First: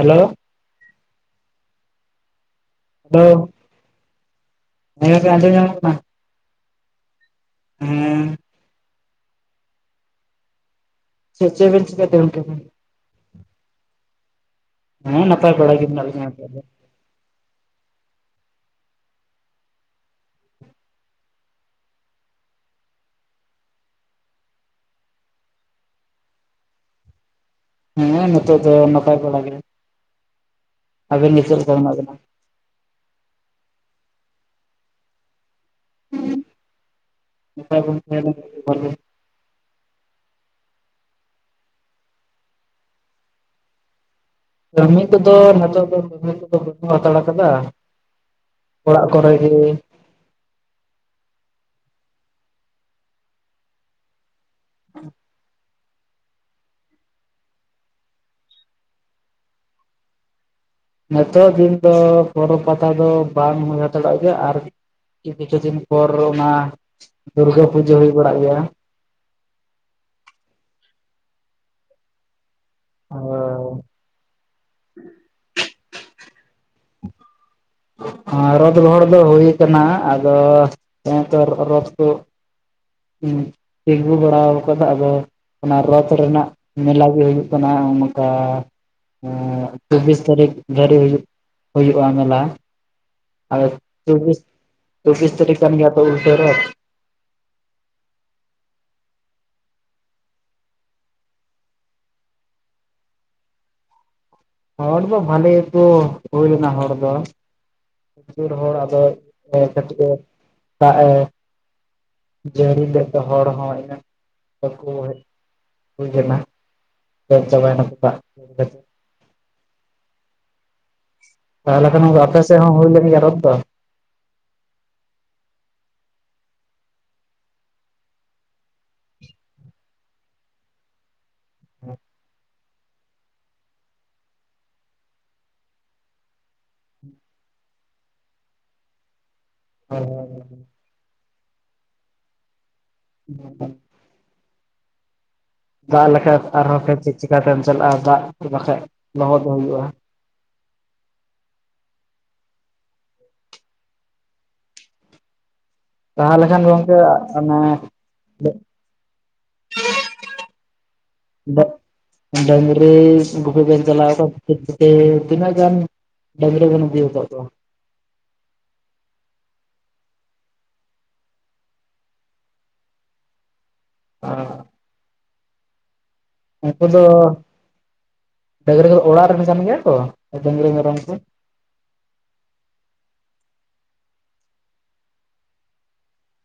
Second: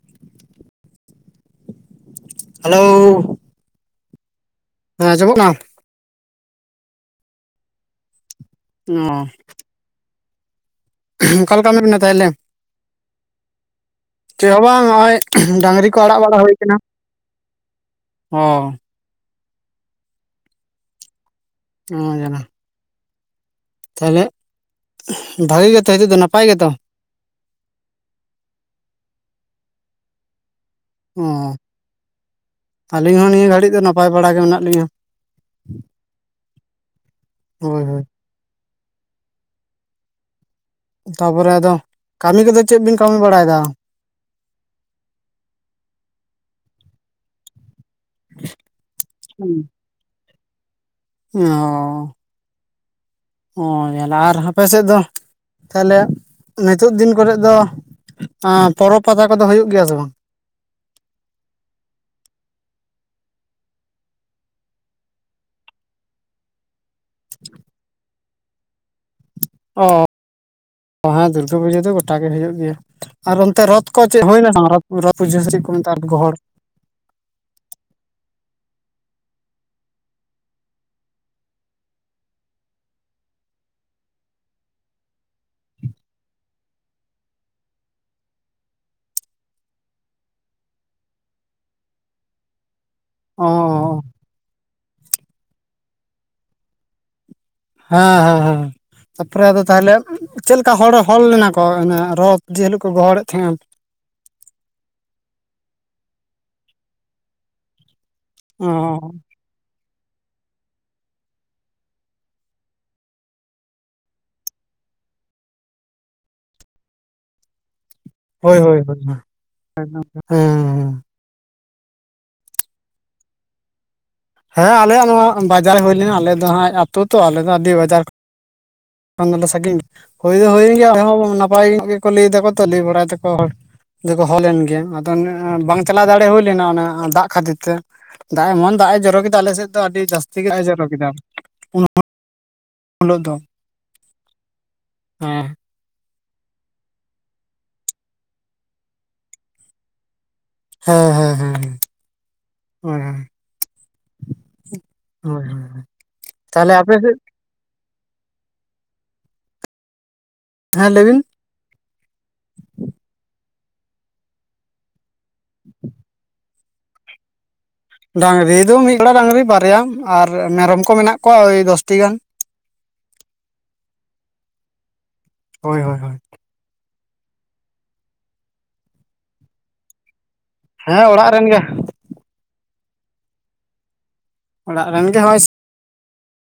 Hello. Hello. ᱞᱟᱹᱭ ᱢᱮ ᱥᱮ ᱟᱡᱚᱢ ᱧᱟᱢᱚᱜ ᱠᱟᱱᱟ ᱾ ᱦᱩᱸ ᱾ ᱚᱸ ᱾ ᱚᱠᱟ ᱪᱮᱫ ᱞᱮᱠᱟ ᱢᱮᱱᱟᱜ ᱵᱤᱱ ᱵᱤᱱᱟ ᱪᱤᱠᱟᱹᱮᱫ ᱛᱟᱦᱮᱱ ᱛᱟᱦᱚᱞᱮ ᱚᱱᱠᱟ ᱫᱚ ᱾ ᱪᱮᱫ ᱦᱚᱸ ᱵᱟᱝ ᱱᱚᱜ ᱚᱭ ᱦᱮᱸ ᱱᱟᱯᱟᱭ ᱵᱟᱲᱟ ᱜᱮ ᱰᱟᱝᱨᱤ ᱠᱚ ᱢᱮᱱᱟᱜ ᱟᱲᱟᱜ ᱞᱤᱧᱟ ᱵᱟᱲᱟ ᱱᱤᱛᱚᱜ ᱦᱩᱭ ᱫᱚ ᱟᱠᱟᱱᱟ ᱦᱚ ᱾ ᱦᱚᱸᱡᱟᱱᱟ ᱾ ᱛᱟᱦᱚᱞᱮ ᱵᱷᱟᱜᱤ ᱜᱮᱛᱚ ᱦᱤᱛᱚᱜ ᱫᱚ ᱱᱟᱯᱟᱭ ᱜᱮᱛᱚ ᱾ ᱦᱮᱸ ᱱᱤᱛᱚᱜ ᱫᱚ ᱱᱚᱯᱟᱭ ᱵᱟᱲᱟ ᱜᱮ ᱚ ᱟᱵᱤᱱ ᱜᱮ ᱪᱮᱫ ᱞᱮᱠᱟ ᱢᱮᱱᱟᱜ ᱵᱮᱱᱟ ᱟᱹᱞᱤᱧ ᱦᱚᱸ ᱱᱤᱭᱟᱹ ᱜᱷᱟᱹᱲᱤᱡ ᱫᱚ ᱱᱟᱯᱟᱭ ᱵᱟᱲᱟ ᱜᱮ ᱢᱮᱱᱟᱜ ᱞᱤᱧᱟᱹ ᱾ ᱦᱳᱭ ᱦᱳᱭ [unintelligible] ᱛᱟᱯᱚᱨᱮ ᱟᱫᱚ ᱠᱟᱹᱢᱤ ᱠᱚᱫᱚ ᱪᱮᱫ ᱵᱤᱱ ᱠᱟᱹᱢᱤ ᱵᱟᱲᱟᱭᱫᱟ ᱾ ᱠᱟᱹᱢᱤ ᱠᱚᱫᱚ ᱱᱤᱛᱚᱜ ᱫᱚ ᱠᱟᱹᱢᱤ ᱠᱚᱫᱚ ᱵᱟᱱᱩᱜ ᱦᱟᱛᱟᱲ ᱟᱠᱟᱫᱟ ᱾ ᱚᱲᱟᱜ ᱠᱚᱨᱮ ᱜᱮ ᱾ ᱚᱸ᱾ [unintelligible] ᱟᱨ ᱦᱟᱯᱮ ᱥᱮᱫ ᱫᱚ ᱛᱟᱦᱚᱞᱮ ᱱᱤᱛᱚᱜ ᱫᱤᱱ ᱠᱚᱨᱮ ᱫᱚ ᱯᱚᱨᱚᱵᱽ ᱯᱟᱛᱟ ᱠᱚᱫᱚ ᱦᱩᱭᱩᱜ ᱜᱮᱭᱟ ᱥᱮ ᱵᱟᱝ? ᱱᱤᱛᱚᱜ ᱫᱤᱱ ᱫᱚ ᱯᱚᱨᱚᱵᱽ ᱯᱟᱛᱟ ᱫᱚ ᱵᱟᱝ ᱦᱩᱭ ᱦᱟᱛᱟᱲᱚᱜ ᱜᱮᱭᱟ᱾ ᱟᱨ ᱠᱤᱪᱷᱩ ᱫᱤᱱ ᱯᱚᱨ ᱚᱱᱟ ᱫᱩᱨᱜᱟᱹ ᱯᱩᱡᱟᱹ ᱦᱩᱭ ᱵᱟᱲᱟᱜ ᱜᱮᱭᱟ᱾ ᱚ ᱦᱮᱸ᱾ ᱫᱩᱨᱜᱟᱹ ᱯᱩᱡᱟᱹ ᱫᱚ ᱜᱚᱴᱟ ᱜᱮ ᱦᱩᱭᱩᱜ ᱜᱮᱭᱟ᱾ ᱟᱨ ᱚᱱᱛᱮ ᱨᱚᱛᱷᱻ ᱠᱚ ᱪᱮᱫ ᱦᱩᱭᱱᱟ ᱥᱮ ᱵᱟᱝ ᱨᱚᱛᱷ ᱯᱩᱤᱥᱟᱹ ᱥᱮ ᱪᱮᱫ ᱠᱚ ᱢᱮᱛᱟᱜ ᱜᱚᱦᱚᱲ ᱨᱚᱛ ᱜᱚᱦᱚᱲ ᱫᱚ ᱦᱩᱭ ᱟᱠᱟᱱᱟ ᱟᱫᱚ ᱨᱚᱛ ᱠᱚ ᱦᱮᱸ ᱛᱤᱸᱜᱩ ᱵᱟᱲᱟ ᱠᱟᱫᱟ ᱟᱫᱚ, ᱚᱱᱟ ᱨᱚᱛ ᱨᱮᱱᱟᱜ ᱢᱮᱞᱟ ᱜᱮ ᱦᱩᱭᱩᱜ ᱠᱟᱱᱟ ᱚᱱᱠᱟ᱾ ᱪᱚᱵᱵᱤᱥ ᱛᱟᱨᱤᱠᱷ ᱫᱷᱟᱨᱤᱡ ᱦᱩᱭᱩᱜ ᱦᱩᱭᱩᱜᱼᱟ ᱢᱮᱞᱟ ᱾ ᱟᱫᱚ ᱚ ᱪᱚᱵᱵᱤᱥ ᱯᱚᱪᱤᱥ ᱛᱟᱹᱨᱤᱠᱷ ᱠᱟᱱ ᱜᱮᱭᱟ ᱛᱚ ᱩᱞᱴᱟᱹ ᱨᱚᱛᱷ ᱾ ᱦᱮᱸ ᱦᱮᱸ ᱦᱮᱸ᱾ ᱛᱟᱯᱚᱨᱮ ᱟᱫᱚ ᱛᱟᱦᱚᱞᱮ ᱪᱮᱫ ᱞᱮᱠᱟ ᱦᱚᱲ ᱦᱚᱲ ᱞᱮᱱᱟ ᱠᱚ ᱚᱱᱟ ᱨᱚᱛ ᱡᱮ ᱦᱤᱞᱳᱜ ᱠᱚ ᱜᱚᱦᱚᱲᱮᱫ ᱛᱟᱦᱮᱱ? ᱦᱚᱲ ᱫᱚ ᱵᱷᱟᱹᱞᱤ ᱜᱮᱠᱚ ᱦᱩᱭ ᱞᱮᱱᱟ ᱦᱚᱲ ᱫᱚ [unintelligible] ᱟᱨ ᱚ ᱦᱚᱲ ᱟᱫᱚ [unintelligible] ᱫᱟᱜ ᱮ ᱡᱟᱹᱲᱤ ᱞᱮᱜ ᱛᱮ ᱦᱚᱲ ᱦᱚᱸ ᱤᱱᱟᱹᱜ ᱵᱟᱠᱚ ᱦᱮᱡ ᱦᱩᱭ ᱮᱱᱟ᱾ [unintelligible] ᱫᱟᱜ ᱦᱳᱭ ᱠᱷᱟᱹᱛᱤᱨ ᱦᱳᱭ ᱦᱳᱭ ᱦᱮᱸ᱾ ᱛᱟᱦᱚᱞᱮ ᱠᱷᱟᱱ ᱟᱯᱮ ᱥᱮᱫ ᱦᱚᱸ ᱦᱩᱭ ᱞᱮᱱ ᱜᱮᱭᱟ ᱨᱚᱛᱷ ᱫᱚ? ᱦᱮᱸ ᱟᱞᱮᱭᱟᱜ ᱱᱚᱣᱟ ᱵᱟᱡᱟᱨ ᱨᱮ ᱦᱩᱭ ᱞᱮᱱᱟ᱾ ᱟᱞᱮ ᱫᱚ ᱦᱟᱸᱜ ᱟᱹᱛᱳ ᱛᱚ ᱟᱞᱮ ᱫᱚ ᱟᱹᱰᱤ ᱵᱟᱡᱟᱨ ᱠᱷᱟᱱ ᱫᱚᱞᱮ ᱥᱟᱸᱜᱤᱧ, ᱦᱩᱭ ᱫᱚ ᱦᱩᱭᱮᱱ ᱜᱮᱭᱟ ᱟᱞᱮ ᱦᱚᱸ ᱱᱟᱯᱟᱭ ᱜᱮᱠᱚ ᱞᱟᱹᱭ ᱫᱟᱠᱚ ᱛᱚ ᱞᱟᱹᱭ ᱵᱟᱲᱟᱭ ᱫᱟᱠᱚ ᱦᱚᱲ᱾ ᱫᱮᱠᱚ ᱦᱚ ᱞᱮᱱ ᱜᱮᱭᱟ᱾ ᱟᱫᱚ ᱵᱟᱝ ᱪᱟᱞᱟᱣ ᱫᱟᱲᱮ ᱦᱩᱭ ᱞᱮᱱᱟ ᱚᱱᱟ ᱫᱟᱜ ᱠᱷᱟᱹᱛᱤᱨ ᱛᱮ᱾ ᱫᱟᱜ ᱮᱢᱚᱱ ᱫᱟᱜ ᱮ ᱡᱚᱨᱚ ᱠᱮᱫᱟ, ᱟᱞᱮ ᱥᱮᱜ ᱫᱚ ᱟᱹᱰᱤ ᱡᱟᱹᱥᱛᱤ ᱜᱮ ᱫᱟᱜ ᱮ ᱡᱚᱨᱚ ᱠᱮᱫᱟ, ᱩᱱ ᱦᱤᱞᱳᱜ ᱫᱚ [inaudible] ᱦᱮᱸ᱾ ᱫᱟᱜ ᱞᱮᱠᱷᱟᱱ ᱟᱨᱦᱚᱸ [unintelligible] ᱪᱮᱫ ᱪᱤᱠᱟᱛᱮᱢ ᱪᱟᱞᱟᱜᱼᱟ᱾ ᱫᱟᱜ ᱵᱟᱠᱷᱟᱡ ᱞᱚᱦᱚᱫ ᱦᱩᱭᱩᱜᱼᱟ᱾ ᱦᱮᱸ ᱦᱮᱸ ᱦᱮᱸ ᱦᱮᱸ᱾ ᱦᱳᱭ ᱦᱳᱭ ᱦᱳᱭ᱾ ᱞᱟᱦᱟ ᱞᱮᱠᱷᱟᱱ ᱛᱟᱦᱚᱞᱮ ᱟᱯᱮ ᱜᱚᱝᱠᱮ ᱥᱮᱫ ᱚᱱᱮ ᱦᱮᱸ ᱞᱟᱹᱭ ᱵᱤᱱ᱾ ᱰᱟᱝᱨᱤ ᱜᱩᱯᱤ ᱵᱮᱱ ᱪᱟᱞᱟᱣ ᱠᱚᱜ-ᱟ, ᱡᱷᱤᱯᱤᱨ ᱡᱷᱤᱯᱤᱨ᱾ ᱛᱤᱱᱟᱹᱜ ᱜᱟᱱ ᱰᱟᱹᱝᱨᱤ ᱵᱮᱱ ᱤᱫᱤ ᱟᱠᱟᱫ ᱠᱚᱣᱟ? ᱰᱟᱹᱝᱨᱤ ᱫᱚ ᱢᱤᱫ ᱡᱚᱲᱟ ᱰᱟᱹᱝᱨᱤ ᱵᱟᱨᱭᱟ, ᱟᱨ ᱢᱮᱨᱚᱢ ᱠᱚ ᱢᱮᱱᱟᱜ ᱠᱚᱣᱟ ᱳᱭ ᱫᱚᱥᱴᱤ ᱜᱟᱱ᱾ [unintelligible] ᱦᱳᱭ ᱦᱳᱭ ᱦᱳᱭ᱾ ᱩᱱᱠᱩ ᱫᱚ, ᱰᱟᱹᱝᱨᱤ ᱚᱲᱟᱜ ᱨᱮᱱ ᱠᱟᱱ ᱜᱮᱭᱟ ᱠᱚ ᱰᱟᱹᱝᱨᱤ ᱢᱮᱨᱚᱢ ᱦᱮᱸ ᱠᱚ? ᱚᱲᱟᱜ ᱨᱮᱱ ᱜᱮ᱾ ᱚᱲᱟᱜ ᱨᱮᱱ ᱜᱮ ᱦᱚᱜᱼᱚᱭ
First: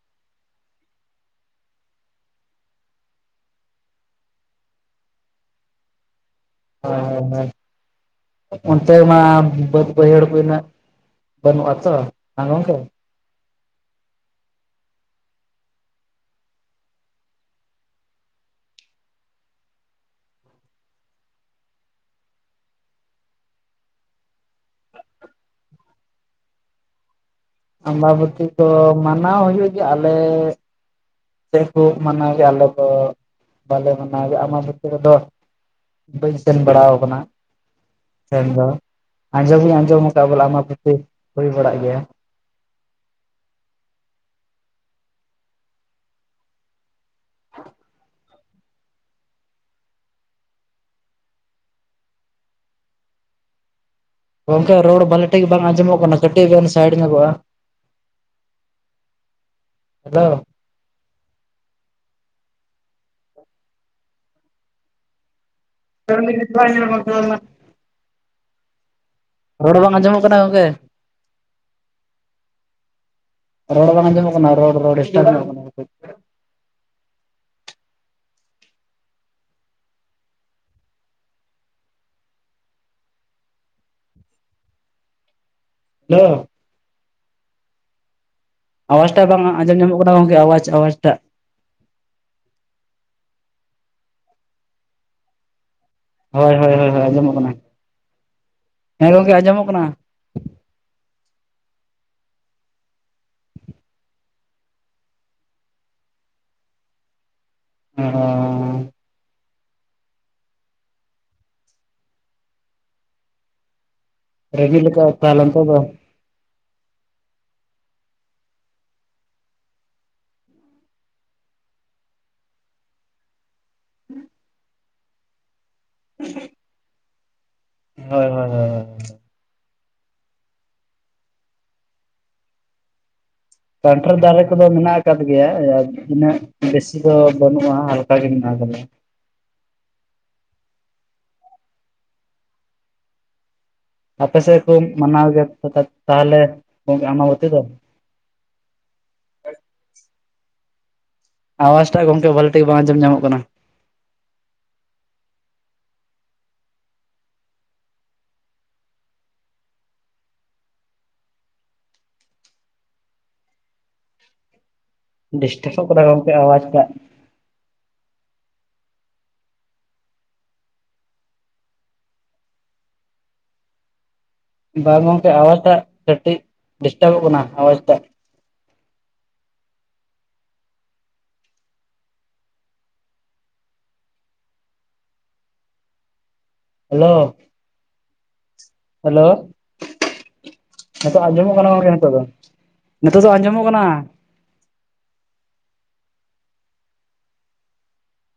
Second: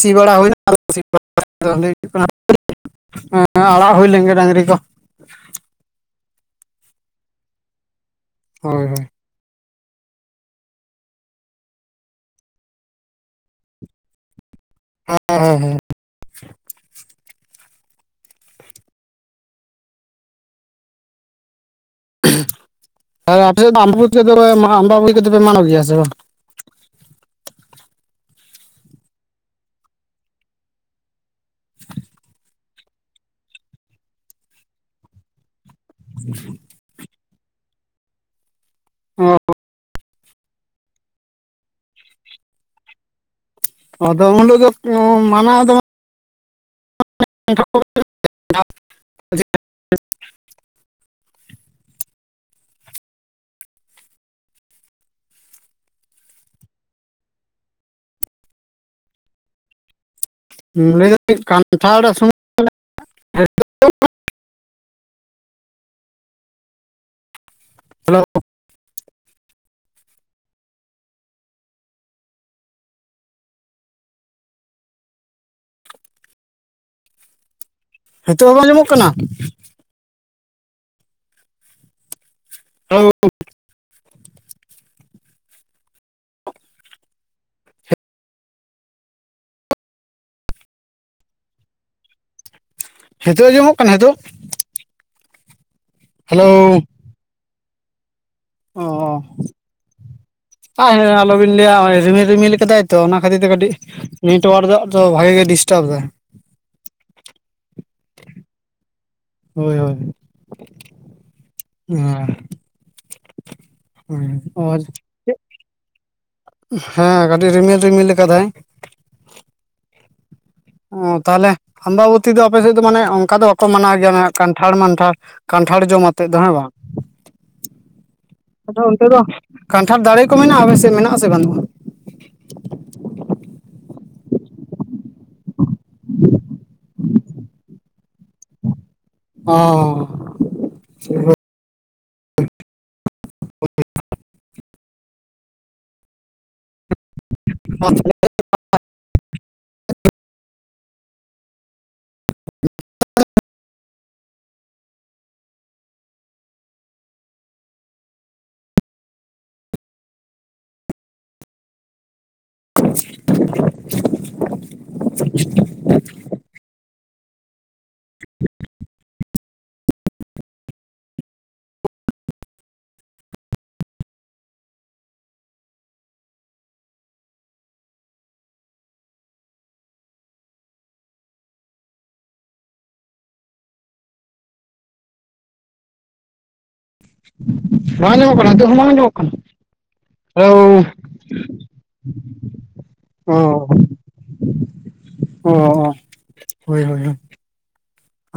ᱥᱤ ᱵᱟᱲᱟ ᱦᱩᱭᱱᱟ ᱛᱚ [unintelligible] ᱦᱮᱸ ᱟᱲᱟᱜ ᱦᱩᱭ ᱞᱮᱱ ᱜᱮᱭᱟ ᱰᱟᱹᱝᱨᱤ ᱠᱚ᱾ ᱦᱳᱭ ᱦᱳᱭ ᱦᱳᱭ᱾ ᱚᱱᱛᱮ ᱢᱟ ᱵᱟᱹᱭᱦᱟᱹᱲ ᱠᱚ ᱤᱱᱟᱹᱜ ᱵᱟᱹᱱᱩᱜᱼᱟ ᱛᱚ ᱵᱟᱝ ᱜᱚᱝᱠᱮ? ᱦᱮᱸ ᱦᱮᱸ ᱦᱮᱸ᱾ ᱟᱨ ᱟᱯᱮ ᱥᱮᱫ ᱫᱚ ᱟᱢᱵᱟᱵᱚᱛᱤ ᱠᱚᱫᱚ ᱯᱮ ᱢᱟᱱᱟᱣ ᱜᱮᱭᱟ ᱥᱮ ᱵᱟᱝ? ᱟᱢᱵᱟᱵᱚᱛᱤ ᱫᱚ ᱢᱟᱱᱟᱣ ᱦᱩᱭᱩᱜ ᱜᱮᱭᱟ᱾ ᱟᱞᱮ ᱥᱮᱫ ᱠᱚ ᱢᱟᱱᱟᱣ ᱜᱮᱭᱟ ᱟᱞᱮ ᱫᱚ ᱵᱟᱞᱮ ᱢᱟᱱᱟᱣ ᱜᱮᱭᱟ ᱟᱢᱵᱟᱵᱚᱛᱤ ᱠᱚᱫᱚ ᱵᱟᱹᱧ ᱥᱮᱱ ᱵᱟᱲᱟ ᱠᱟᱱᱟ ᱥᱮᱱ ᱫᱚ ᱟᱸᱡᱚᱢᱤᱧ ᱟᱸᱡᱚᱢ ᱵᱚᱞᱮ ᱟᱢᱵᱟᱵᱚᱛᱤ ᱦᱩᱭ ᱵᱟᱲᱟᱜ ᱜᱮᱭᱟ ᱟᱫᱚ ᱩᱱᱦᱤᱞᱚᱜ ᱜᱮ ᱢᱟᱱᱟᱣ ᱫᱚ [inaudible] ᱜᱚᱝᱠᱮ ᱨᱚᱲ ᱵᱷᱟᱞᱮ ᱴᱷᱤᱠ ᱵᱟᱝ ᱟᱸᱡᱚᱢᱚᱜ ᱠᱟᱱᱟ ᱠᱟᱹᱴᱤᱡ ᱵᱤᱱ ᱥᱟᱭᱤᱰ ᱧᱚᱜᱚᱜᱼᱟ ᱦᱮᱞᱳ ᱞᱟᱹᱭ ᱫᱟᱹᱧ ᱠᱟᱱᱛᱷᱟᱲ [inaudible] [unintelligible] ᱦᱮᱞᱳ ᱨᱚᱲ ᱵᱟᱝ ᱟᱸᱡᱚᱢᱚᱜ ᱠᱟᱱᱟ ᱜᱚᱝᱠᱮ ᱨᱳᱰ ᱵᱟᱝ ᱟᱡᱚᱢᱚᱜ ᱠᱟᱱᱟ ᱨᱚᱲ ᱨᱚᱲ ᱰᱤᱥᱴᱟᱵ ᱠᱟᱱᱟ ᱠᱟᱹᱴᱤᱡ ᱱᱤᱛᱚᱜ ᱦᱚᱸ ᱵᱟᱝ ᱧᱟᱢᱚᱜ ᱠᱟᱱᱟ? ᱦᱮᱞᱳ [inaudible] ᱟᱣᱟᱡᱽ ᱴᱟ ᱵᱟᱝ ᱟᱸᱡᱚᱢ ᱧᱟᱢᱚᱜ ᱠᱟᱱᱟ ᱜᱚᱝᱠᱮ ᱟᱣᱟᱡᱽ ᱟᱣᱟᱡᱽ ᱴᱟᱜ ᱱᱤᱛᱚᱜᱜ ᱟᱸᱚᱢᱚᱜ ᱠᱟᱱᱟ ᱱᱤᱛᱚᱜ ᱦᱮᱞᱳ ᱦᱳᱭ ᱦᱳᱭ ᱦᱳᱭ ᱦᱳᱭ ᱟᱸᱡᱚᱢᱚᱜ ᱠᱟᱱᱟ᱾ ᱦᱮᱸ ᱚ ᱜᱚᱝᱠᱮ ᱟᱸᱡᱚᱢᱚᱜ ᱠᱟᱱᱟ [inaudible] ᱟᱞᱚᱵᱤᱱ ᱞᱟᱹᱭᱟᱜ ᱨᱤᱢᱤᱞ ᱨᱤᱢᱤᱞ ᱠᱟᱫᱟᱭ ᱛᱚ ᱚᱱᱟ ᱠᱷᱟᱹᱛᱤᱨ ᱛᱮ ᱠᱟᱹᱴᱤᱡ ᱱᱮᱴᱚᱟᱨᱠ ᱫᱚ ᱵᱷᱟᱜᱤ ᱜᱮ ᱰᱤᱥᱴᱟᱵᱽ ᱫᱟ᱾ [unintelligible] ᱦᱳᱭ ᱦᱳᱭ ᱦᱮᱸ ᱪᱮᱫ ᱨᱟᱹᱜᱤ ᱞᱮᱠᱟ ᱛᱟᱦᱚᱞᱮ ᱱᱤᱛᱚᱜ ᱫᱚ ᱦᱮᱸ ᱠᱟᱹᱴᱤᱡ ᱨᱤᱢᱤᱞ ᱨᱤᱢᱤᱞ ᱟᱠᱟᱫᱟᱭ᱾ ᱚ ᱛᱟᱦᱞᱮ ᱦᱢᱵᱟᱵᱚᱛᱤ ᱫᱚ ᱟᱯᱮ ᱥᱮᱫ ᱫᱚ ᱢᱟᱱᱮ ᱚᱱᱠᱟ ᱫᱚ ᱵᱟᱠᱚ ᱢᱟᱱᱟᱣ ᱜᱮᱭᱟ ᱠᱟᱱᱴᱷᱟᱲ ᱢᱟᱱᱴᱷᱟᱲ ᱠᱟᱱᱴᱷᱟᱲ ᱡᱚᱢ ᱟᱛᱮᱫ ᱫᱚ ᱦᱮᱸ ᱵᱟᱝ, ᱦᱳᱭ ᱦᱳᱭ ᱟᱫᱚ ᱦᱳᱭ ᱚᱱᱛᱮ ᱫᱚ ᱠᱟᱱᱴᱷᱟᱲ ᱫᱟᱲᱮ ᱠᱚ ᱢᱮᱱᱟᱜᱼᱟ ᱟᱯᱮᱥᱮ ᱢᱮᱱᱟᱜᱼᱟᱥᱮ ᱵᱟᱹᱱᱩᱜᱼᱟ᱾ ᱠᱟᱱᱴᱷᱟᱲ ᱫᱟᱨᱮ ᱠᱚᱫᱚ ᱢᱮᱱᱟᱜ ᱟᱠᱟᱫ ᱜᱮᱭᱟ ᱛᱤᱱᱟᱹᱜ ᱵᱮᱥᱤ ᱫᱚ ᱵᱟᱹᱱᱩᱜᱼᱟ ᱦᱟᱞ [inaudible] ᱚ ᱟᱯᱮᱥᱮᱫ ᱠᱚ ᱢᱟᱱᱟᱣ ᱜᱮᱭᱟ ᱛᱟᱦᱚᱞᱮ ᱜᱚᱝᱠᱮ ᱟᱵᱚᱛᱤ ᱫᱚ? [inaudible] ᱟᱣᱟᱡ ᱴᱟᱜ ᱜᱚᱢᱠᱮ ᱵᱷᱟᱞᱤ ᱴᱷᱤᱠ ᱵᱟᱝ ᱟᱸᱡᱚᱢ ᱧᱟᱢᱚᱜ ᱠᱟᱱᱟ᱾ [unintelligible] ᱰᱤᱥᱴᱟᱯᱚᱜ ᱠᱟᱱᱟ ᱜᱚᱢᱠᱮ ᱟᱣᱟᱡᱟᱜ [unintelligible] ᱵᱟᱝ ᱜᱚᱝᱠᱮ ᱟᱣᱟᱡ ᱴᱟᱜ ᱠᱟᱹᱴᱤᱡ ᱰᱤᱥᱴᱟᱵᱚᱜ ᱠᱟᱱᱟ ᱟᱣᱟᱡ ᱴᱟᱜ ᱦᱮᱞᱳ ᱵᱟᱝ ᱧᱟᱢᱚᱜ ᱠᱟᱱᱟ ᱱᱤᱛ ᱦᱚᱸ ᱵᱟᱝ ᱧᱚᱜᱚᱜ ᱠᱟᱱᱟ? ᱦᱮᱞᱳ ᱱᱤᱛᱳᱜ ᱟᱸᱡᱚᱢᱚᱜ ᱠᱟᱱᱟ ᱜᱚᱢᱠᱮ ᱱᱤᱛᱳᱜ ᱫᱚ ᱱᱤᱛᱳᱜ ᱫᱚ ᱚ ᱟᱸᱡᱚᱢᱚᱜ ᱠᱟᱱᱟ ᱚ ᱦᱳᱭ ᱦᱳᱭᱳᱭ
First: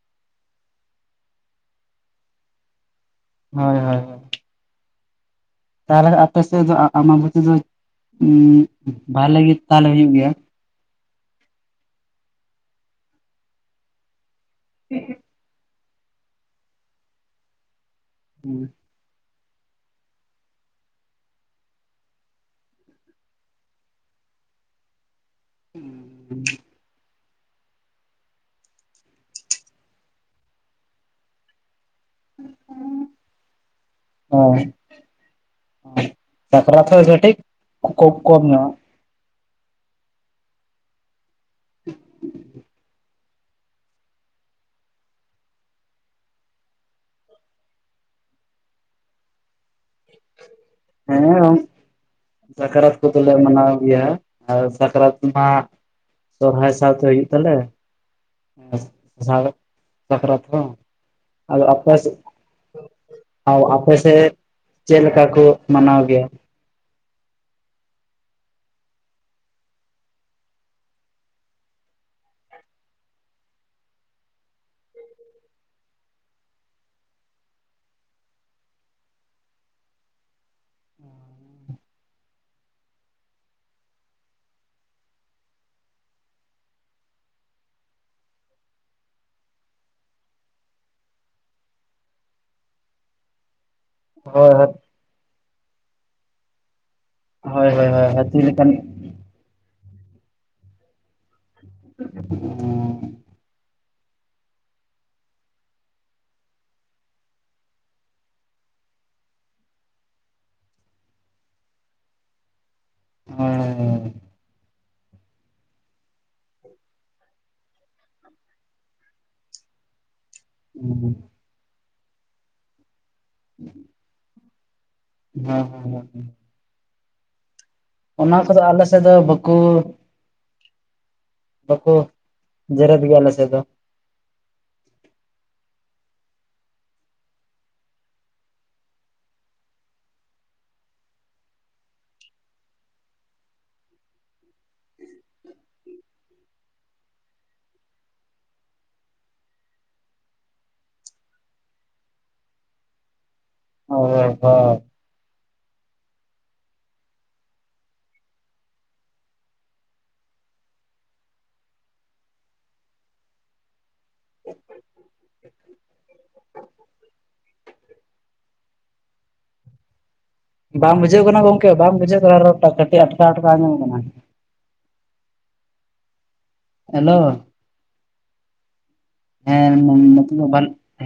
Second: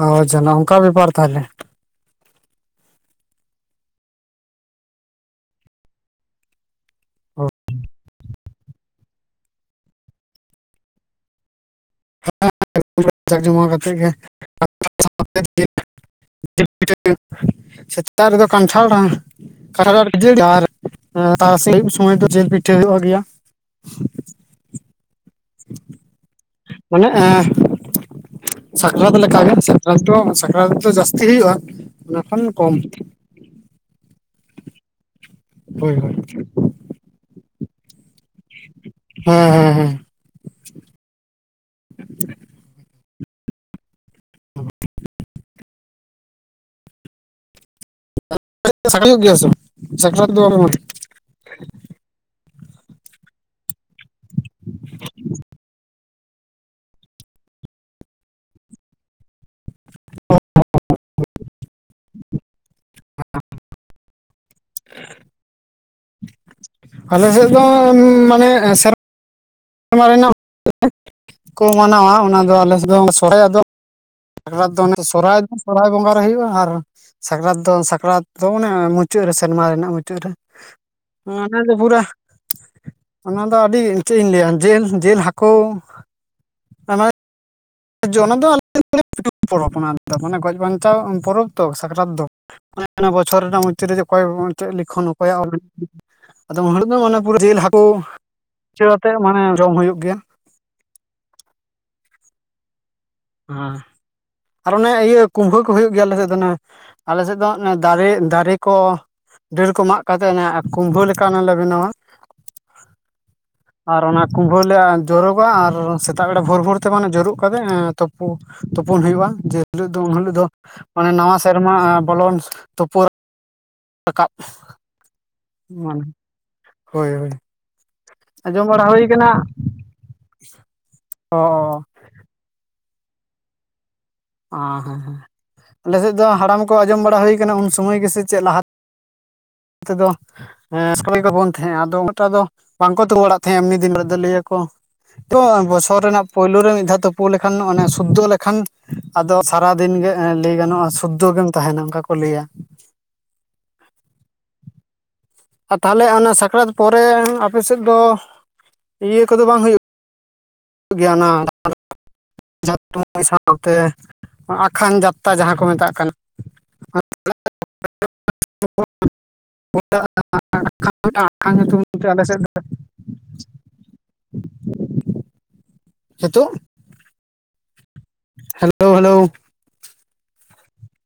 ᱟᱪᱪᱷᱟ ᱚᱱᱠᱟ ᱵᱮᱯᱟᱨ ᱛᱟᱦᱚᱞᱮ ᱦᱳᱭ ᱦᱳᱭ ᱦᱳᱭ᱾ ᱛᱟᱦᱚᱞᱮ ᱟᱯᱮ ᱥᱮᱫ ᱫᱚ ᱟᱢᱵᱚᱛᱤ ᱫᱚ ᱵᱷᱟᱞᱮ ᱜᱮ ᱛᱟᱦᱚᱞᱮ ᱦᱩᱭᱩᱜ ᱜᱮᱭᱟ᱾ ᱦᱮᱸᱟ [inaudible] ᱠᱟᱛᱮᱮᱫ ᱜᱮ [inaudible] [inaudible] ᱥᱮᱛᱟᱜ ᱨᱮᱫᱚ ᱠᱟᱱᱴᱷᱟᱲ [inaudible] ᱛᱟᱨᱟ ᱥᱤᱧ ᱫᱚ ᱡᱤᱞ ᱯᱤᱴᱷᱟᱹ ᱦᱩᱭᱩᱜ ᱜᱮᱭᱟ ᱢᱟᱱᱮ ᱟᱸ ᱥᱟᱠᱨᱟᱛ ᱞᱮᱠᱟᱜᱮ ᱥᱟᱠᱨᱟᱛ ᱫᱚ ᱥᱟᱠᱨᱟᱛ ᱫᱚ ᱡᱟᱹᱥᱛᱤ ᱦᱩᱭᱩᱜᱼᱟ ᱚᱱᱟ ᱠᱷᱚᱱ ᱠᱚᱢ᱾ ᱚ ᱦᱳᱭ ᱦᱳᱭ ᱾ [unintelligible] ᱦᱮᱸ ᱦᱮᱸ ᱾ [inaudible] [unintelligible] ᱥᱟᱠᱨᱟᱛ ᱫᱚ [unintelligible] ᱦᱮᱸ ᱦᱮᱸ ᱾ ᱥᱟᱠᱨᱟᱛ ᱠᱚᱫᱚᱞᱮ ᱢᱟᱱᱟᱣ ᱜᱮᱭᱟ ᱟᱨ ᱥᱟᱠᱨᱟᱛ ᱢᱟ ᱥᱚᱨᱦᱟᱭ ᱥᱟᱶᱛᱮ ᱦᱩᱭᱩᱜ ᱛᱟᱞᱮ [unintelligible] ᱥᱟᱠᱨᱟᱛ ᱦᱚᱸ ᱟᱫᱚ ᱟᱯᱮ [unintelligible] ᱟᱫᱚ ᱟᱯᱮ ᱥᱮᱫ ᱪᱮᱫ ᱞᱮᱠᱟ ᱠᱚ ᱢᱟᱱᱟᱣ ᱜᱮᱭᱟ᱾ ᱟᱞᱮ ᱥᱮᱫ ᱫᱚ ᱢᱟᱱᱮ ᱥᱮᱨ ᱢᱟ ᱨᱮᱱᱟᱜ [unintelligible] ᱠᱚ ᱢᱟᱱᱟᱣᱟ ᱚᱱᱟ ᱫᱚ ᱟᱞᱮ ᱥᱮᱫ ᱫᱚ [unintelligible] ᱟᱫᱚ ᱥᱟᱠᱨᱟᱛ ᱫᱚ ᱚᱱᱮ ᱥᱚᱨᱦᱟᱭ ᱫᱚ ᱥᱚᱨᱦᱟᱭ ᱵᱚᱸᱜᱟ ᱨᱮ ᱦᱩᱭᱩᱜ-ᱟ ᱟᱨ ᱥᱟᱠᱨᱟᱛ ᱫᱚ ᱥᱟᱠᱨᱟᱛ ᱫᱚ ᱚᱱᱟ ᱢᱩᱪᱟᱹᱫ ᱨᱮ ᱥᱮᱨᱢᱟ ᱨᱮᱱᱟᱜ ᱢᱩᱪᱟᱹᱫ ᱨᱮ ᱚᱱᱟ [unintelligible] ᱯᱩᱨᱟ᱾ ᱚᱱᱟ ᱫᱚ ᱟᱹᱰᱤ ᱪᱮᱫ ᱤᱧ ᱞᱟᱹᱭ-ᱟ ᱡᱤᱞ ᱡᱤᱞ ᱦᱟᱹᱠᱩ [unintelligible] ᱚᱱᱟ ᱫᱚ ᱟᱞᱮ [unintelligible] ᱯᱚᱨᱚᱵᱽ ᱚᱱᱟ ᱢᱟᱱᱮ ᱜᱚᱡ ᱵᱟᱧᱪᱟᱣ ᱯᱚᱨᱚᱵᱽ ᱛᱚ ᱥᱟᱠᱨᱟᱛ ᱫᱚ᱾ [unintelligible] ᱵᱚᱪᱷᱚᱨ ᱨᱮᱱᱟᱜ ᱢᱩᱪᱟ. ᱫ ᱨᱮ ᱚᱠᱚᱭ ᱦᱳᱭ ᱦᱳᱭ ᱪᱮᱫ ᱞᱤᱠᱷᱚᱱ ᱚᱠᱚᱭᱟᱜ ᱚᱞ [unintelligible] ᱟᱫᱚ [unintelligible] ᱯᱩᱨᱟᱹ ᱡᱤᱞ ᱦᱳᱭ ᱦᱟᱠᱳ ᱦᱳᱭ ᱦᱟᱹᱛᱤ ᱞᱮᱠᱟᱱ [inaudible] ᱦᱮᱸ ᱪᱟᱹ ᱟᱛᱮ ᱢᱟᱱᱮ ᱡᱚᱢ ᱦᱳᱭᱳᱜ ᱜᱮᱭᱟ᱾ ᱟ ᱟᱨ ᱚᱱᱮ ᱤᱭᱟᱹ ᱠᱩᱢᱵᱷᱟᱹ ᱠᱚ ᱦᱩᱭᱩᱜ ᱜᱮᱭᱟ ᱟᱞᱮ ᱥᱮᱫ ᱫᱚ ᱟᱞᱮ ᱥᱮᱫ ᱫᱚ ᱚᱱᱮ ᱫᱟᱨᱮ ᱫᱟᱨᱮ ᱠᱚ ᱰᱟᱹᱨ ᱠᱚ ᱢᱟᱜ ᱠᱟᱛᱮ ᱱᱟᱜ ᱠᱩᱢᱵᱷᱟᱹ ᱞᱮᱠᱟ ᱚᱱᱟ ᱞᱮ ᱵᱮᱱᱟᱣᱟ ᱾ ᱦᱮᱸ ᱟᱨ ᱚᱱᱟ ᱠᱩᱢᱷᱵᱟᱹ ᱞᱮ ᱡᱚᱨᱚᱜᱟ ᱟᱨ ᱥᱮᱛᱟᱜ ᱵᱮᱲᱟ ᱵᱷᱳᱨ ᱵᱷᱳᱨ ᱛᱮ ᱢᱟᱱᱮ ᱡᱳᱨᱳᱜ ᱠᱟᱛᱮᱫ ᱛᱳᱯᱳ ᱛᱳᱯᱳᱱ ᱦᱳᱭᱳᱜ-ᱟ ᱡᱮ ᱦᱤᱞᱳᱜ ᱫᱚ ᱩᱱᱦᱤᱞᱳᱜ ᱫᱚ ᱢᱟᱱᱮ ᱱᱟᱣᱟ ᱥᱮᱨᱢᱟ ᱵᱚᱞᱚᱱ ᱛᱳᱯᱳ [inaudible] ᱨᱟᱠᱟᱵ ᱢᱟᱱᱮ ᱦᱮᱸ ᱦᱳᱭ ᱦᱳᱭ᱾ ᱚᱱᱟ ᱠᱚᱫᱚ ᱟᱸᱡᱚᱢ ᱟᱞᱮ ᱵᱟᱲᱟ ᱥᱮᱫ ᱦᱳᱭ ᱫᱚ ᱠᱟᱱᱟ ᱵᱟᱠᱚ [inaudible] ᱵᱟᱠᱚ ᱡᱮᱨᱮᱫ ᱜᱮᱭᱟ ᱟᱞᱮ ᱥᱮᱫ ᱫᱚ᱾ ᱟ ᱦᱮᱸ ᱦᱮᱸ᱾ ᱟᱞᱮ ᱥᱮᱫ ᱫᱚ ᱦᱟᱲᱟᱢ ᱠᱚ ᱟᱸᱡᱚᱢ ᱵᱟᱲᱟ ᱦᱳᱭ ᱠᱟᱱᱟ ᱩᱱ ᱥᱚᱢᱚᱭ ᱜᱮᱥᱮ ᱪᱮᱫ ᱞᱟᱦᱟ ᱛᱮᱫᱚ [unintelligible] ᱦᱮᱸ ᱥᱠᱩᱞ ᱜᱮ ᱵᱚᱱ ᱛᱟᱦᱮᱸ ᱟᱫᱚ ᱚᱱᱠᱟ ᱫᱚ ᱵᱟᱝᱠᱚ ᱛᱮᱜᱳ ᱵᱟᱲᱟᱜ ᱛᱟᱦᱮᱸ ᱮᱢᱱᱤ ᱫᱤᱱ ᱨᱮᱫᱚ ᱞᱟᱹᱭ ᱟᱠᱚ᱾ ᱛᱚ ᱵᱚᱪᱷᱚᱨ ᱨᱮᱱᱟᱜ ᱯᱳᱭᱞᱳ ᱨᱮ ᱢᱤᱫ ᱫᱷᱟᱣ ᱛᱳᱯᱳ ᱞᱮᱠᱷᱟᱱ ᱚᱱᱮ ᱥᱩᱫᱫᱷᱚ ᱞᱮᱠᱷᱟᱱ ᱟᱫᱚ ᱥᱟᱨᱟᱫᱤᱱ ᱜᱮ ᱮᱸ ᱞᱟᱹᱭ ᱜᱟᱱᱚᱜᱼᱟ ᱥᱩᱫᱫᱷᱚ ᱜᱮᱢ ᱛᱟᱦᱮᱱᱟ ᱚᱱᱠᱟ ᱠᱚ ᱞᱟᱹᱭ-ᱟ᱾ ᱦᱳᱭ [unintelligible] ᱟ ᱛᱟᱦᱚᱞᱮ ᱚᱱᱟ ᱥᱟᱠᱨᱟᱛ ᱯᱚᱨᱮ ᱟᱯᱮ ᱥᱮᱫ ᱫᱚ ᱤᱭᱟᱹ ᱠᱚᱫᱚ ᱵᱟᱝ ᱦᱳᱭᱳᱜ ᱜᱮᱭᱟ ᱚᱱᱟ [unintelligible] [unintelligible] ᱥᱟᱶᱛᱮ ᱟᱠᱷᱟᱱ ᱡᱟᱛᱛᱟ ᱡᱟᱦᱟᱸ ᱠᱚ ᱢᱮᱛᱟᱜ ᱠᱟᱱᱟ᱾ [inaudible] [unintelligible] ᱵᱟᱝ ᱵᱩᱡᱷᱟᱹᱜ ᱢᱤᱫᱴᱟᱝ ᱠᱟᱱᱟ ᱟᱠᱷᱟᱱ ᱜᱚᱝᱠᱮ ᱧᱩᱛᱩᱢ ᱵᱟᱝ ᱛᱮ ᱵᱩᱡᱷᱟᱹᱜ ᱟᱞᱮ ᱥᱮᱫ ᱠᱟᱱᱟ ᱫᱚ ᱨᱚᱴ ᱴᱟᱜ ᱠᱟᱹᱴᱤᱡ ᱟᱴᱠᱟ ᱟᱴᱠᱟ ᱟᱡᱚᱢᱚᱜ ᱠᱟᱱᱟ᱾ ᱦᱤᱸᱛᱳᱜ ᱦᱮᱞᱳ ᱦᱮᱞᱳ ᱦᱮᱞᱳ ᱦᱮᱸ [unintelligible]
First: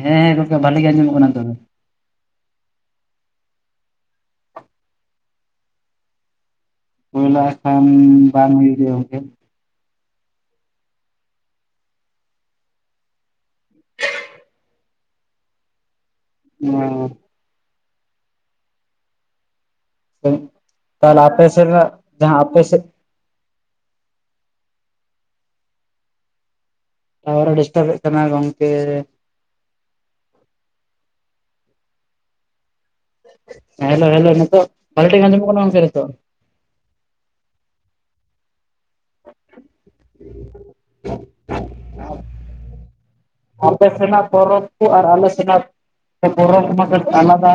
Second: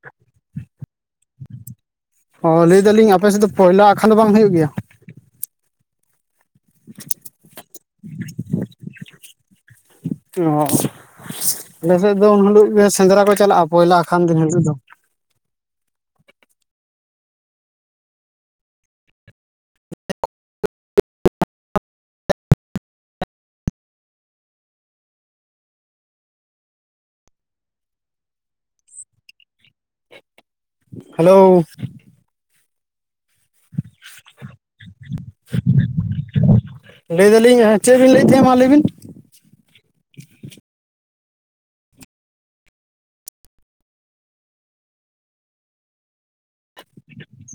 ᱦᱮᱸ ᱜᱚᱝᱠᱮ ᱵᱷᱟᱞᱮ ᱜᱮ ᱟᱸᱡᱚᱢᱚᱜ ᱠᱟᱱᱟ ᱱᱤᱛᱚᱜ ᱫᱚ᱾ ᱚ ᱞᱟᱹᱭ ᱫᱟᱹᱞᱤᱧ ᱟᱯᱮ ᱥᱮᱫ ᱫᱚ ᱯᱚᱭᱞᱟ ᱟᱠᱷᱟᱱ ᱫᱚ ᱵᱟᱝ ᱦᱳᱭᱳᱜ ᱜᱮᱭᱟ? ᱯᱩᱭᱞᱟ ᱟᱠᱷᱟᱱ ᱵᱟᱝ ᱦᱳᱭᱳᱜ ᱜᱮᱭᱟ ᱜᱚᱝᱠᱮ᱾ ᱳ ᱟᱞᱮ ᱥᱮᱫ ᱫᱚ ᱩᱱ ᱦᱤᱞᱳᱜ ᱜᱮ ᱥᱮᱸᱫᱽᱨᱟ ᱠᱚ ᱪᱟᱞᱟᱜ-ᱟ ᱯᱚᱭᱞᱟ ᱟᱠᱷᱟᱱ ᱫᱤᱱ ᱦᱤᱞᱳᱜ ᱫᱚ᱾ ᱚ [unintelligible] ᱛᱟᱦᱚᱞᱮ ᱟᱯᱮ ᱥᱮᱱᱟᱜ ᱡᱟᱦᱟᱸ ᱟᱯᱮ ᱥᱮᱫ ᱴᱟᱣᱟᱨ ᱮ ᱰᱤᱥᱴᱟᱵ ᱮᱫ ᱛᱟᱢᱟᱭ ᱜᱚᱝᱠᱮ᱾ ᱦᱮᱞᱳᱣ ᱦᱮᱞᱳ ᱦᱮᱞᱳ ᱱᱤᱛᱳᱜ ᱵᱷᱟᱞᱮ ᱴᱷᱤᱠ ᱟᱡᱚᱢᱚᱜ ᱠᱟᱱᱟ ᱜᱚᱝᱠᱮ ᱱᱤᱛᱳᱜ ᱞᱟᱹᱭ ᱫᱟᱞᱤᱧ ᱪᱮᱫ ᱵᱤᱱ ᱞᱟᱹᱭᱮᱫ ᱛᱟᱦᱮᱜ-ᱟ ᱢᱟ ᱞᱟᱹᱭ ᱵᱤᱱ [unintelligible] ᱟᱯᱮ ᱥᱮᱱᱟᱜ ᱯᱚᱨᱚᱵᱽ ᱠᱚ ᱟᱨ ᱟᱞᱮ ᱥᱮᱱᱟᱜ ᱯᱚᱨᱚᱵᱽ [unintelligible] ᱟᱞᱟᱫᱟ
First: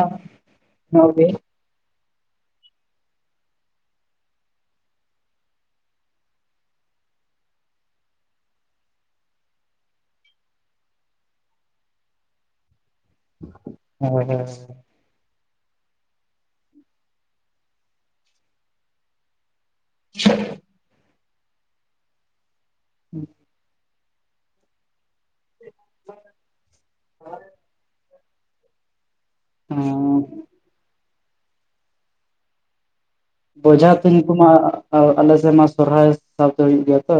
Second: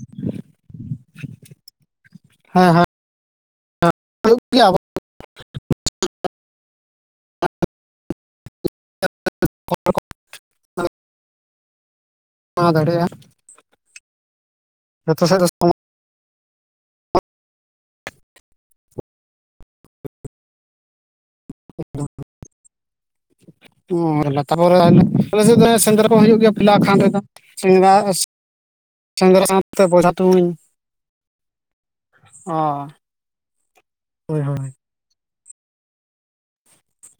ᱧᱚᱜ ᱜᱮ ᱦᱮᱸ ᱦᱮᱸ [unintelligible] [inaudible] ᱢᱟ ᱫᱟᱲᱮᱭᱟᱜ-ᱟ [inaudible] ᱦᱳ ᱦᱳ ᱡᱚᱛᱚ ᱫᱚ ᱥᱚᱢᱚᱭ [unintelligible] [unintelligible] ᱦᱩᱸ ᱚ ᱞᱟᱛᱟᱨ ᱨᱮᱞᱮ ᱟᱞᱮᱥᱮᱫ [unintelligible] ᱥᱮᱸᱫᱽᱨᱟ ᱠᱚ ᱦᱩᱭᱩᱜ ᱜᱮᱭᱟ ᱯᱟᱞᱮ ᱠᱷᱟᱱ ᱨᱮᱫᱚ ᱥᱮᱸᱫᱽᱨᱟ [inaudible] ᱥᱮᱸᱫᱽᱨᱟ ᱥᱟᱶᱛᱮ ᱵᱚᱡᱷᱟ ᱛᱩᱢᱟᱹᱧ [inaudible] ᱚ ᱵᱳᱡᱟ ᱛᱩᱧ ᱦᱳᱭ ᱠᱚᱢᱟ ᱦᱳᱭ ᱟᱨ ᱟᱞᱮᱥᱮᱫ ᱢᱟ ᱥᱚᱨᱚᱦᱟᱭ ᱥᱟᱵ ᱫᱚ ᱦᱩᱭᱩᱜ ᱜᱮᱭᱟ ᱛᱚ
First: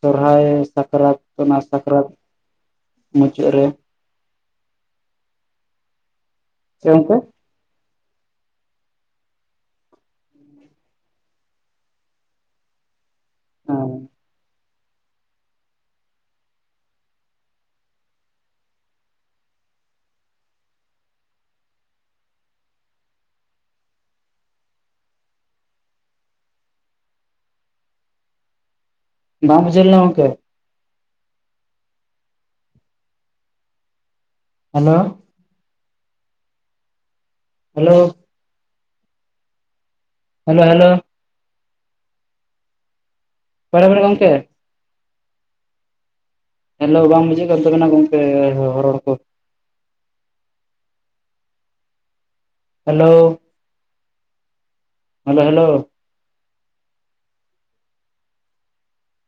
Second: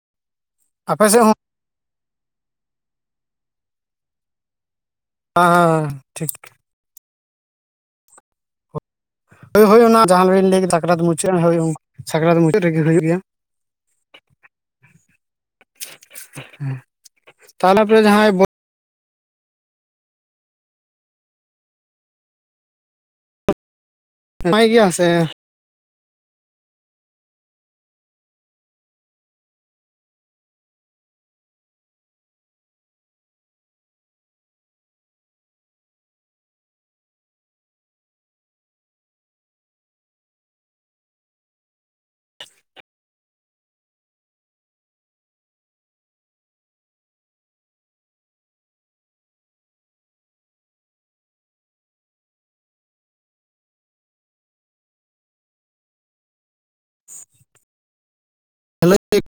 ᱥᱚᱨᱦᱟᱭ ᱟᱯᱮ ᱥᱟᱠᱨᱟᱛ ᱥᱮᱫ ᱦᱚᱸ ᱚᱱᱟ ᱥᱟᱠᱨᱟᱛ ᱢᱩᱪᱟᱹᱫ ᱨᱮ ᱦᱮᱸ ᱦᱮᱸᱻ ᱴᱷᱤᱠ ᱪᱮᱢ ᱠᱚ ᱦᱳᱭ ᱦᱳᱭ ᱚᱱᱟ ᱡᱟᱦᱟᱸ ᱵᱤᱱ ᱞᱟᱹᱭ ᱥᱟᱠᱨᱟᱛ ᱢᱩᱪᱟᱹᱫ ᱦᱳᱭ ᱥᱟᱠᱨᱟᱛ ᱢᱩᱪᱟᱹᱫ ᱨᱮᱜᱮ ᱦᱩᱭᱩᱜ ᱜᱮᱭᱟ [unintelligible] ᱛᱟᱦᱞᱮ ᱟᱯᱮ ᱡᱟᱦᱟᱸᱭ ᱵᱩ ᱢᱮᱱᱟᱭ ᱜᱮᱭᱟ ᱥᱮ ᱵᱟᱝ ᱵᱩᱡᱷᱟᱹᱣ ᱞᱮᱱᱟ ᱜᱚᱝᱠᱮ ᱦᱮᱞᱳ ᱦᱮᱞᱳ ᱦᱮᱞᱳ ᱦᱮᱞᱳ ᱚᱠᱟᱨᱮ [unintelligible] ᱜᱚᱢᱠᱮ ᱦᱮᱞᱳ ᱵᱟᱝ ᱵᱩᱡᱷᱩᱜ ᱠᱟᱱ ᱛᱟᱵᱤᱱᱟ ᱜᱚᱢᱠᱮ ᱦᱚᱲᱚᱲ ᱠᱚ ᱦᱮᱞᱳ ᱦᱮᱞᱳ ᱦᱮᱞᱳ ᱦᱮᱞᱳᱪᱤᱠ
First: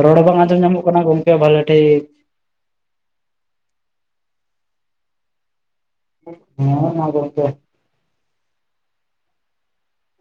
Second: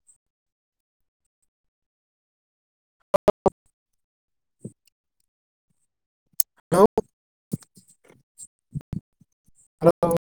ᱨᱚᱲ ᱦᱚᱸ ᱵᱟᱝ ᱟᱸᱡᱚᱢ ᱧᱟᱢᱚᱜ ᱠᱟᱱᱟ ᱜᱚᱝᱠᱮ ᱵᱷᱟᱜᱮ ᱴᱷᱤᱠ ᱦᱳ ᱢᱟ ᱜᱚᱝᱠᱮ [unintelligible]